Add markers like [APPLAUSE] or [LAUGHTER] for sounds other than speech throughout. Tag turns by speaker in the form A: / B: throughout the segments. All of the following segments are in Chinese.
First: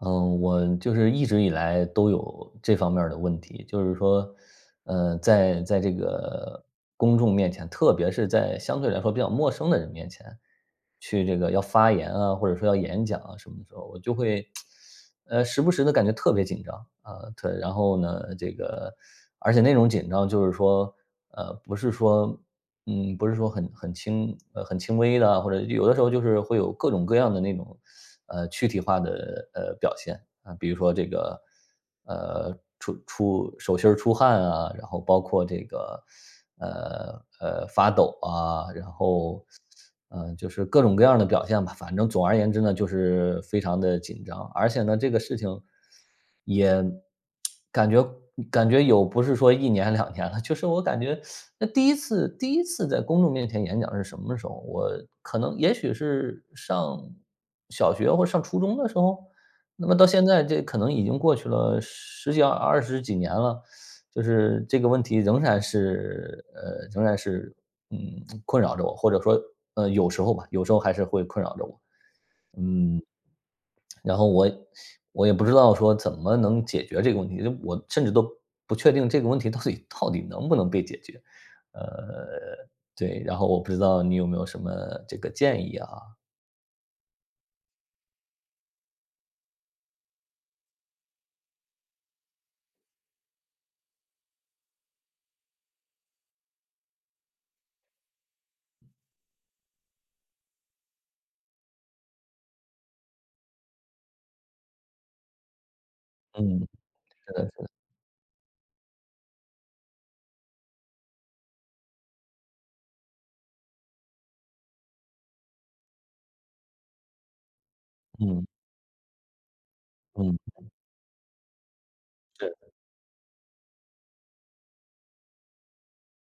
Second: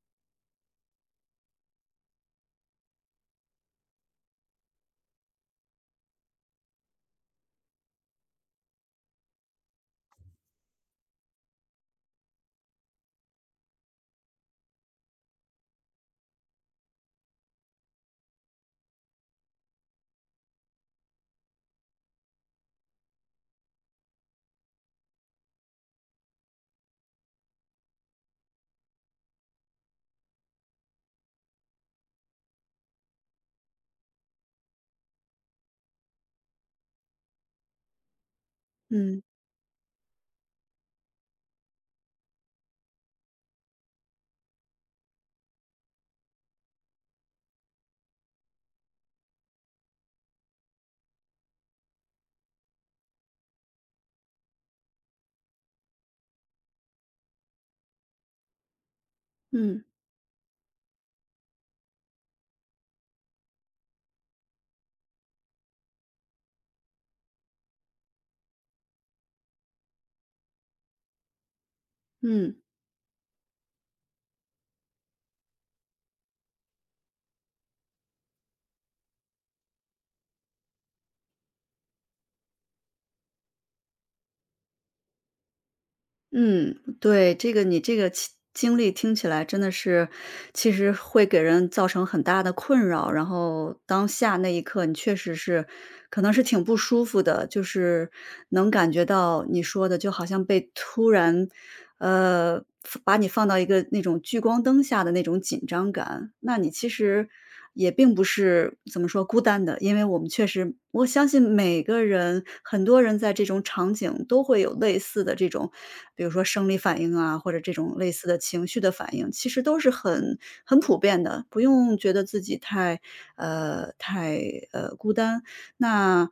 A: 嗯，我就是一直以来都有这方面儿的问题，就是说，在这个公众面前，特别是在相对来说比较陌生的人面前，去这个要发言啊，或者说要演讲啊什么的时候，我就会，时不时的感觉特别紧张啊，特然后呢，这个而且那种紧张就是说，呃，不是说不是说很轻很轻微的啊或者有的时候就是会有各种各样的那种，躯体化的，表现。啊，比如说这个，出手心儿出汗啊，然后包括这个，发抖啊，然
B: 嗯
A: 后，就是各种各样的表现吧。反正总而言之呢，就是非常的紧张，而且呢，这个事情感觉感觉有不是说一年两年了，就是我感觉那第一次在公众面前演讲是什么时候？我可能也许是上小学或上初中的时候？
B: 嗯
A: 那么到现在这可能已经过去了十几二十几年了，就是这个问题仍然是仍然是，嗯，困扰着我，或者说，有时候吧，有时候还是会困扰着我，
B: 嗯
A: 嗯。然后我也不知道说怎么能解决这个问题，就我甚至都不确定这个问题到底 [LAUGHS] 到底能不能被解决。呃，对，然后我不知道你有没有什么这个建议啊？
B: 嗯，对，你这个经历听起来真的是，其实会给人造成很大的困扰。然后当下那一刻，你确实是，可能是挺不舒服的，就是能感觉到你说的，就好像被突然，呃，把你放到一个那种聚光灯下的那种紧张感。那
A: 嗯，
B: 你其实
A: 是的，
B: 也并不是怎么说孤单的，因为我们确实我相信每个人很多人在这种场景都会有类似的这种，比如说生理反应啊，或者这种类似的
A: 嗯
B: 情绪的反应，其实都是
A: 嗯，
B: 很普遍的，不用觉得自
A: 是
B: 己
A: 是。
B: 太太，孤单。那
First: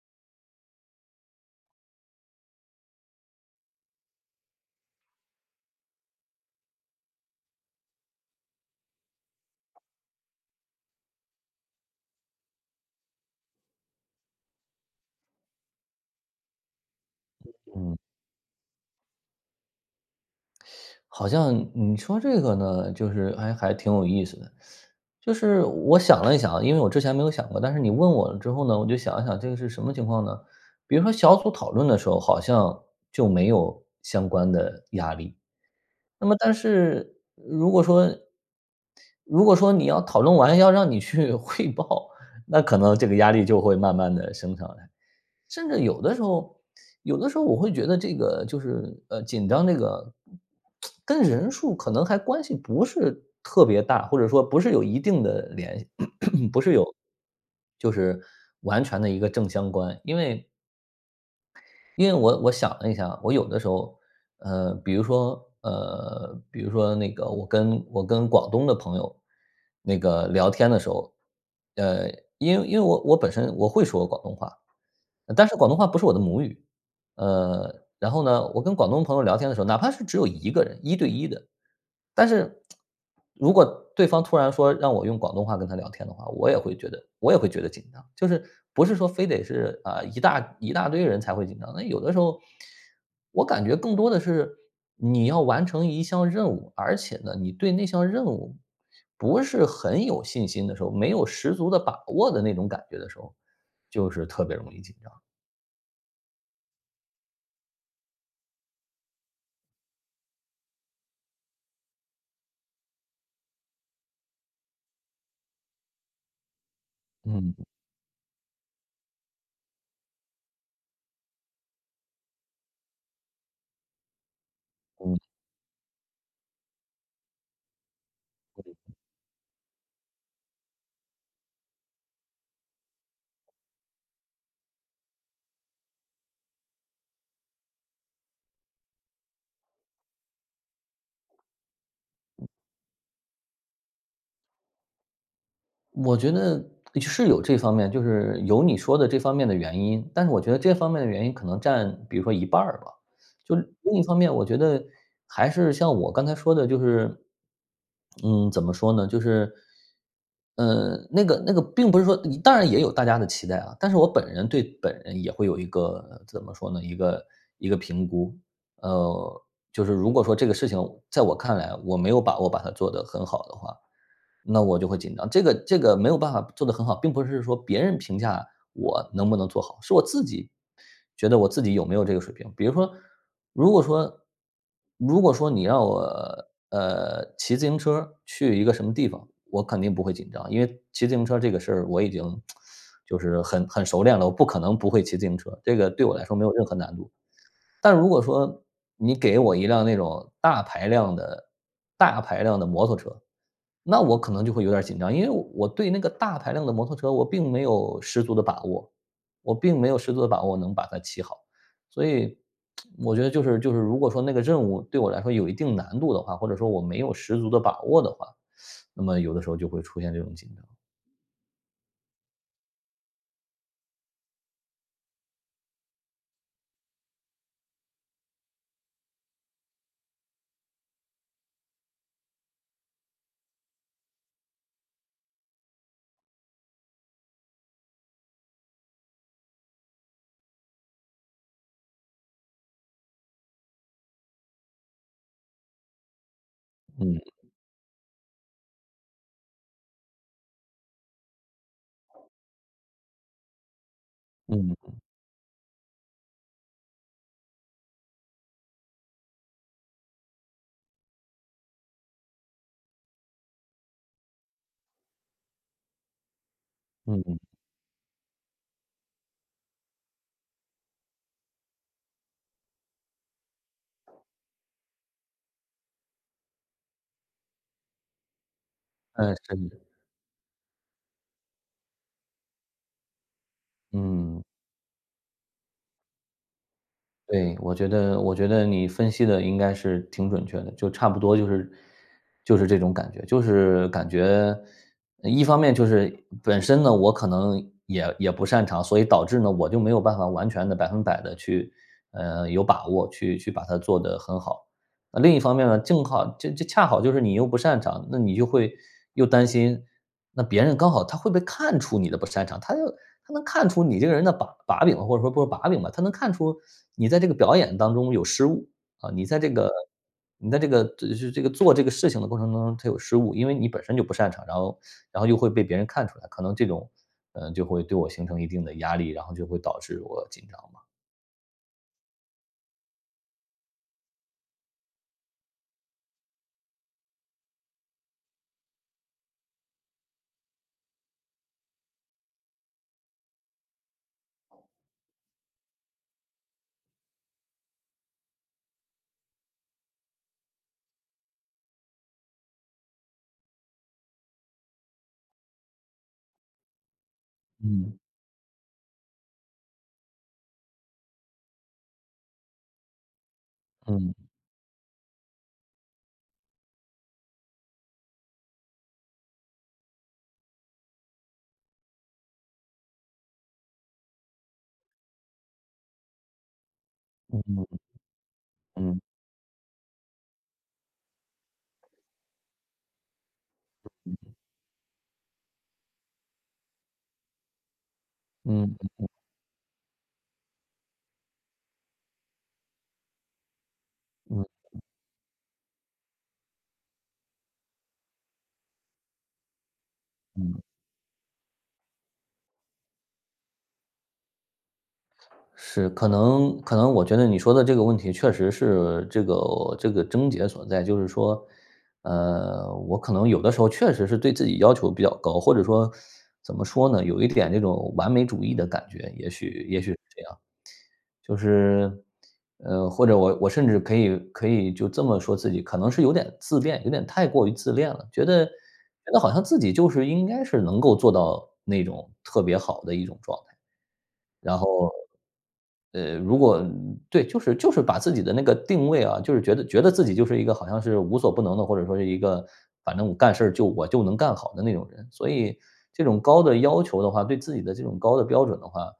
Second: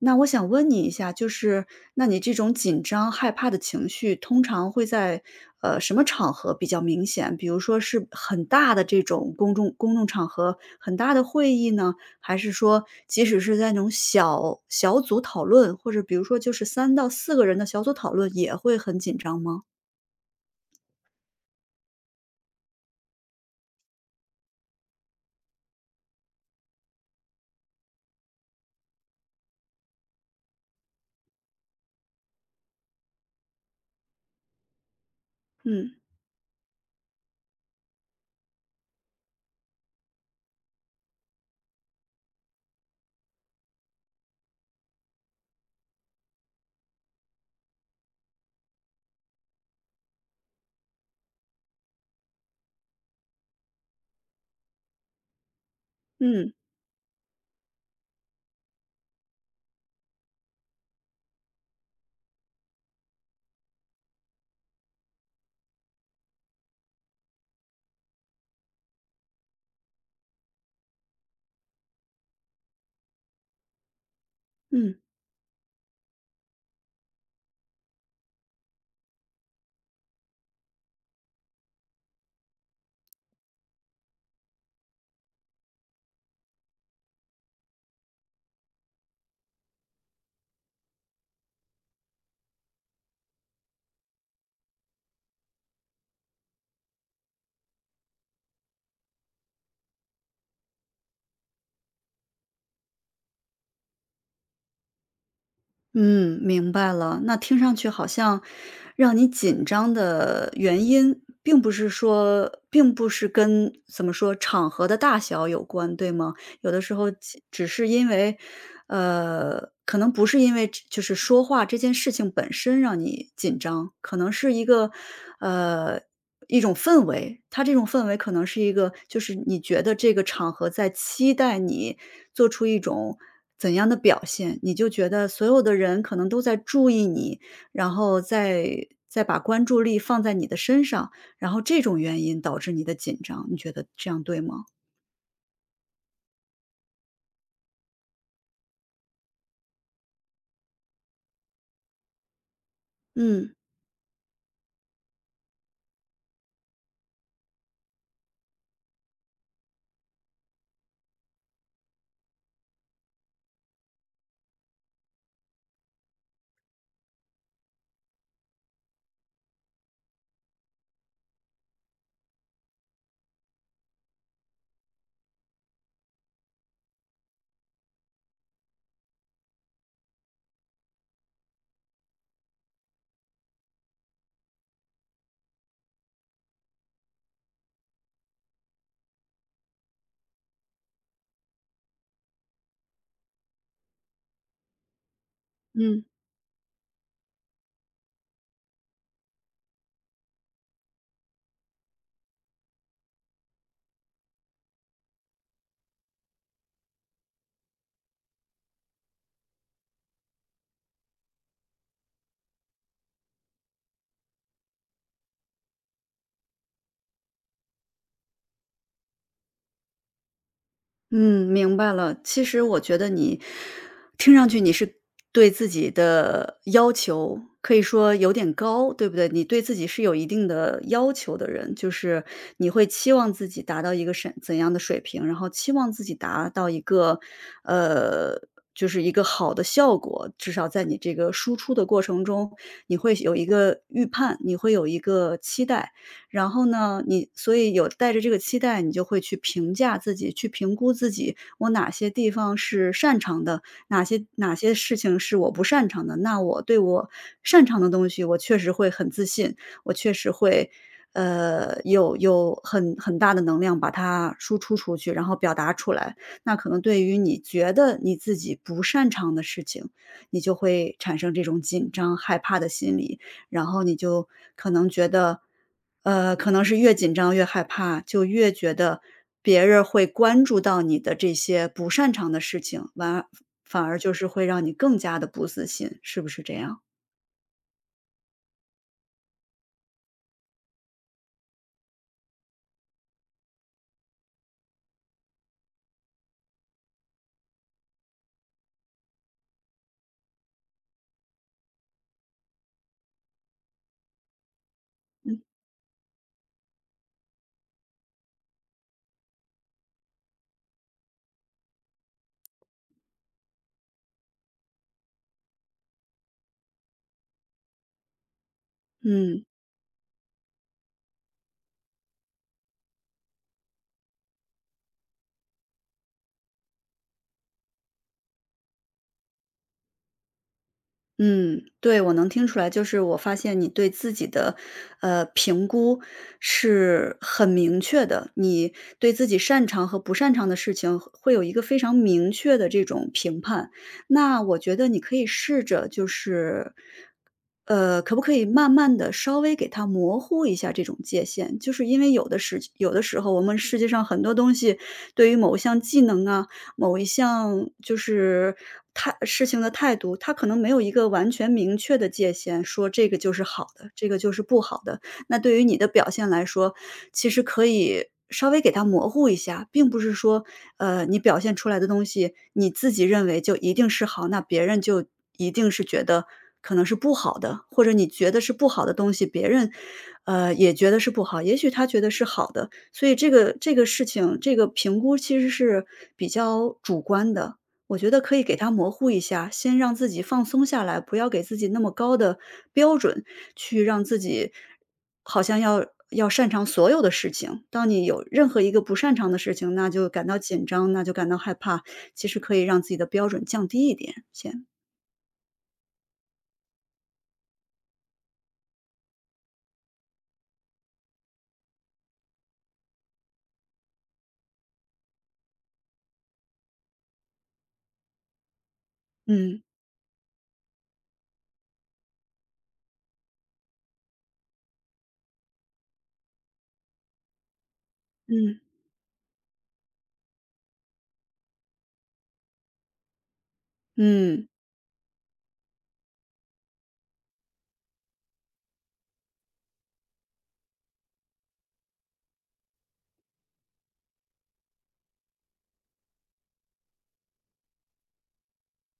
B: 那我想问你一下，就是那你这种紧张、害怕的情绪，通常会在什么场合比较明显？比如说是很大的这种公众场合、很大的会议呢，还是说即使是在那种小组讨论，或者比如说就是三到四个人的小组讨论，也会很紧张吗？
A: 好像你说这个呢，就是还挺有意思的。就是我想了一想啊，因为我之前没有想过，但是你问我了之后呢，我就想一想这个是什么情况呢？比如说小组讨论的时候，好像就没有相关的压力。
B: 嗯
A: 那么但是如果说你要讨论完要让你去汇报，那可能这个压力就会慢慢的升上来。甚至有的时候，有的时候我会觉得这个就是，紧张这个跟人数可能还关系不是特别大，或者说不是有一定的联系，[CLEARS THROAT]
B: 嗯
A: 不是有就是完全的一个正相关。因为我想了一下，我有的时候，比如说那个，我跟广东的朋友那个聊天的时候，呃，因为我本身我会说广东话，
B: 嗯。
A: 但是广东话不是我的母语，呃，然后呢，我跟广东朋友聊天的时候，哪怕是只有一个人，一对一的，但是如果对方突然说让我用广东话跟他聊天的话，我也会觉得紧张。就是不是说非得是啊、一大堆人才会紧张，那有的时候我感觉更多的是你要完成一项任务，而且呢，你对那项任务不是很有信心的时候，没有十足的把握的那种感觉的时候，就是特别容易紧张。
B: 嗯，明白了。那听上去好像让你紧张的原因，并不是跟怎么说场合的大小有关，对吗？有的时候
A: 嗯。
B: 只是因为，可能不是因为就是说话这件事情本身让你紧张，可能是一个，呃，一种氛围，它这种氛围可能是一个就是你觉得这个场合在期待你做出一种怎样的表现，你就觉得所有的人可能都在注意你，然后再把关注力放在你的身上，然后这种原因导致你的紧张，你觉得这样对吗？
A: 我觉得是有这方面，就是有你说的这方面的原因，但是我觉得这方面的原因可能占比如说一半儿吧。
B: 嗯。
A: 就是另一方面，我觉得还是像我刚才说的，就是嗯，怎么说呢？就是，那个，并不是说，当然也有大家的期待啊，但是我本人对本人也会有一个怎么说呢？一个评估，呃，就是如果说这个事情在我看来，我没有把握把它做得很好的话，那我就会紧张。这个没有办法做得很好，并不是说别人评价我能不能做好，是我自己觉得我自己有没有这个水平。比如说，如果说如果说你让我，骑自行车去一个什么地方，我肯定不会紧张，因为骑自行车这个事儿我已经就是很熟练了，我不可能不会骑自行车，这个
B: 嗯。
A: 对我来说没有任何难度。但如果说你给我一辆那种大排量的摩托车，那我可能就会有点儿紧张，因为我对那个大排量的摩托车，我并没有十足的把握，我并没有十足的把握能把它骑好。所以我觉得就是如果说那个任务对我来说有一定难度的话，或者说我没有十足的把握的话，那么有的时候就会出现这种紧张。
B: 嗯，明白了。其实我觉得你听上去你是对自己的要求可以说有点高，对不对？你对自己是有一定的要求的人，就是你会期望自己达到一个怎样的水平，然后期望自己达到一个，呃，就是一个好的效果。至少在你这个输出的过程中，你会有一个预判，你会有一个期待。然后呢，
A: 嗯
B: 所以有带着这个期待，你就会去评价自己，去评估自己，我哪些地方是擅长的，哪
A: 嗯
B: 些事情是我不擅长的。那我对我擅长的东西，我确实会很自信，我确实会，有很大的能量把它输出出去，然后表达出来。那可能对于
A: 嗯，
B: 你
A: 嗯，
B: 觉得你自己不擅长的事情，你就会产生这种紧张、害怕的心理。然后你就可能觉得，可能是越紧张越害怕，就越觉得
A: 嗯
B: 别
A: 是，
B: 人会关注到你的这些不擅长的事情，反而就是
A: 嗯。
B: 会让你更加的不自信，是不是这样？
A: 对，我觉得你分析的应该是挺准确的，就差不多就是这种感觉。就是感觉一方面就是本身呢，我可能也不擅长，所以导致呢，我就没有办法完全的百分百的去，有把握去把它做得很好。那另一方面呢，正好这恰好就是你又不擅长，那你就会又担心，那别人刚好他会不会看出你的不擅长，他就。他能看出你这个人的把柄，或者说不是把柄吧，他能看出你在这个表演当中有失误，啊，你在
B: 嗯。
A: 这个你在这个就是这个做这个事情的过程当中，他有失误，因为你本身就不擅长，然后又会被别人看出来，可能这种嗯，就会对我形成一定的压力，然后就会导致我紧张嘛。
B: 嗯，对，我能听出来，就是我发现你对自己的，评估是很明确的，你对自己擅长和不擅长的事情会有一个非常明确的这种评判。那我觉得你可以试着就是，可不可以慢慢的稍微给它模糊一下这种界限？就是因为有的时候我们世界上很多东西，对于某项技能啊，某一项就
A: 嗯，
B: 是事情的态度，他可能没有一个完全明确的界限，说这个就是好的，这
A: 嗯，
B: 个就是不好的。那对于你的表现来说，其实可以稍微给他模糊一下，并不是说，你表现出来的东西，你自己认为就一定是好，那别人就一定是觉得可能是不好的，
A: 嗯，
B: 或者你觉得是不好的
A: 嗯，
B: 东西，别人，也觉得是不好，也许他觉得是好的。所以这个事情，这个评估其实是比较主观的，我觉得可以给
A: 嗯，
B: 它
A: 嗯，
B: 模糊一下，先让自己放松下来，不要给自己那么高的标准，去让自己
A: 嗯
B: 好像要擅长所有的事情。当你有任何一个不擅长的事情，那就感到
A: 嗯。
B: 紧张，那就感到害怕，其实可以让自己的标准降低一点，先。
A: 是，可能我觉得你说的这个问题确实是这个症结所在，就是说，我可能有的时候确实是对自己要求比较高，或者说怎么说呢，有一点这种完美主义的感觉，也
B: 嗯，
A: 许也许是这样，就是，或者我甚至可以就这么说自己，可能是有点自恋，有点太过于自恋了，觉得觉
B: 嗯，
A: 得好像自己就是应该是能够做到那种特别好的一种状态，
B: 嗯。
A: 然后。如果对，就是把自己的那个定位啊，就是觉得自己就是一个好像是无所不能的，或者说是一个反正我干事儿就我就能干好的那种人。所以这种高的要求的话，对自己的这种高的标准的话，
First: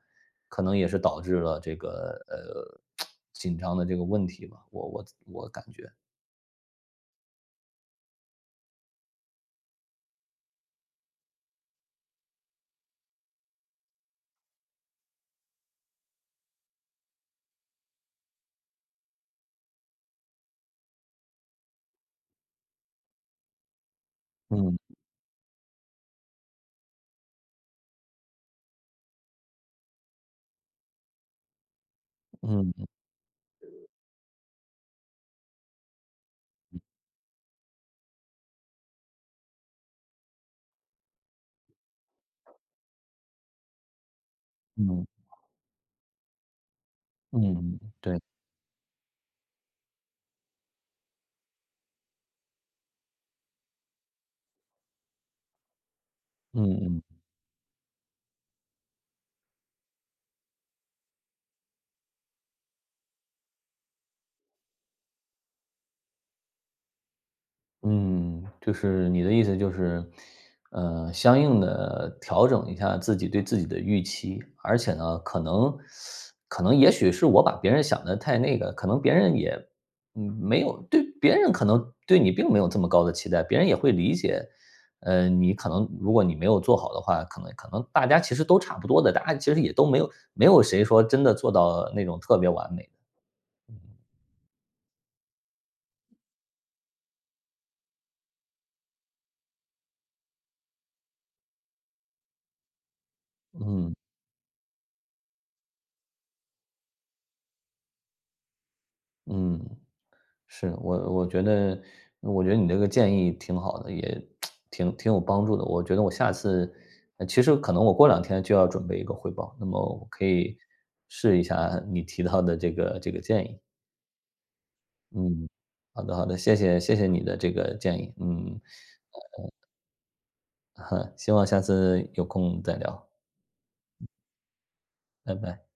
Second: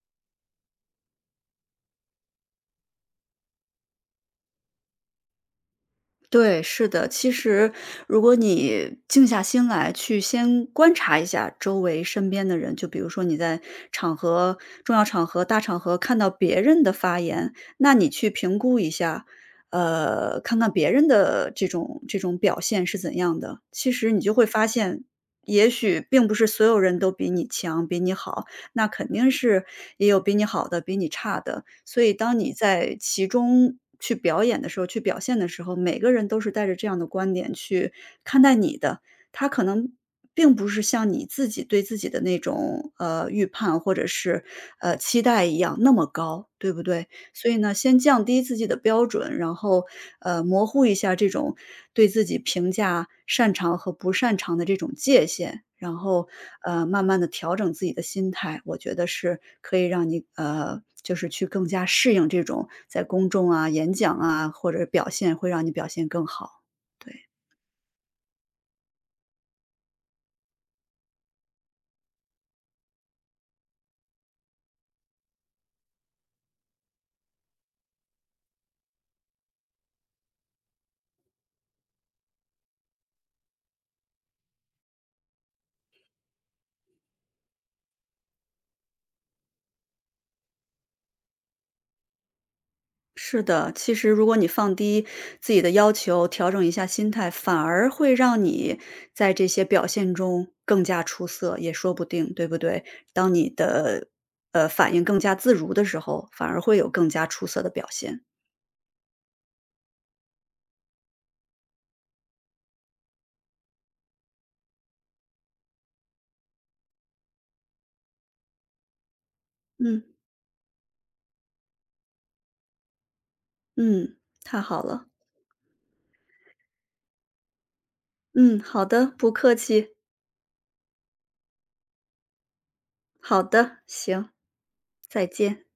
A: 可能也是导致了这个呃紧张的这个问题吧。我感觉，
B: 对，是的。其实如果你静下心来去先观察一下周围身边的人，就比如说你在场合重要场合、大场合看到别人的发言，那你去评估一下，看看别人的这种表现是怎样的。其实你就会发
A: 嗯
B: 现，也许并不是所有人都比你强、比你好，那肯定是也有比你好的，比你差的。所以当你
A: 嗯
B: 在其中去表演的时候，去表现的时候，每个人都是带着这样的观点去看待你的。他可能并不是像你自己对自己的那种，预判或者是，
A: 嗯
B: 期待一样那么高，对不对？所以呢，
A: 嗯，
B: 先
A: 对，
B: 降低自己的标准，然后，模糊一下这种对自己评价擅长和不擅长的这种界限，然后，
A: 嗯
B: 慢
A: 嗯。
B: 慢的调整自己的心态，我觉得是可以让你，就是去更加适应这种在公众啊、演讲啊，或者表现会让你表现更好，对。
A: 嗯，就是你的意思就是，相应的调整一下自己对自己的预期，而且呢，可能也许是我把别人想的太那个，可能别人也，嗯，没有对别人可能对你并没有这么高的期待，别人也会理解，你可能如果你没有做好的话，可能大家其实都差不多的，大家其实也都没有谁说真的做到那种特别完美的，
B: 是的，其实如果你放低自己的要求，调整一下心态，反而会让你在这些表现中更加出色，也说不定，对不对？当你
A: 嗯，
B: 的反应更加自如的时候，反而会有更加出色的表现。
A: 嗯。是，我觉得你这个建议挺好的，也挺有帮助的。我觉得我下次其实可能我过两天就要准备一个汇报，那么
B: 嗯
A: 我可以试一下你提到的这个建议。
B: 嗯，太好了。
A: 嗯，好的好的，谢谢你的这个建议。
B: 嗯，
A: 嗯，
B: 好的，不客气。
A: [LAUGHS] 希望下次有空再聊，
B: 好的，行，再
A: 拜拜。
B: 见。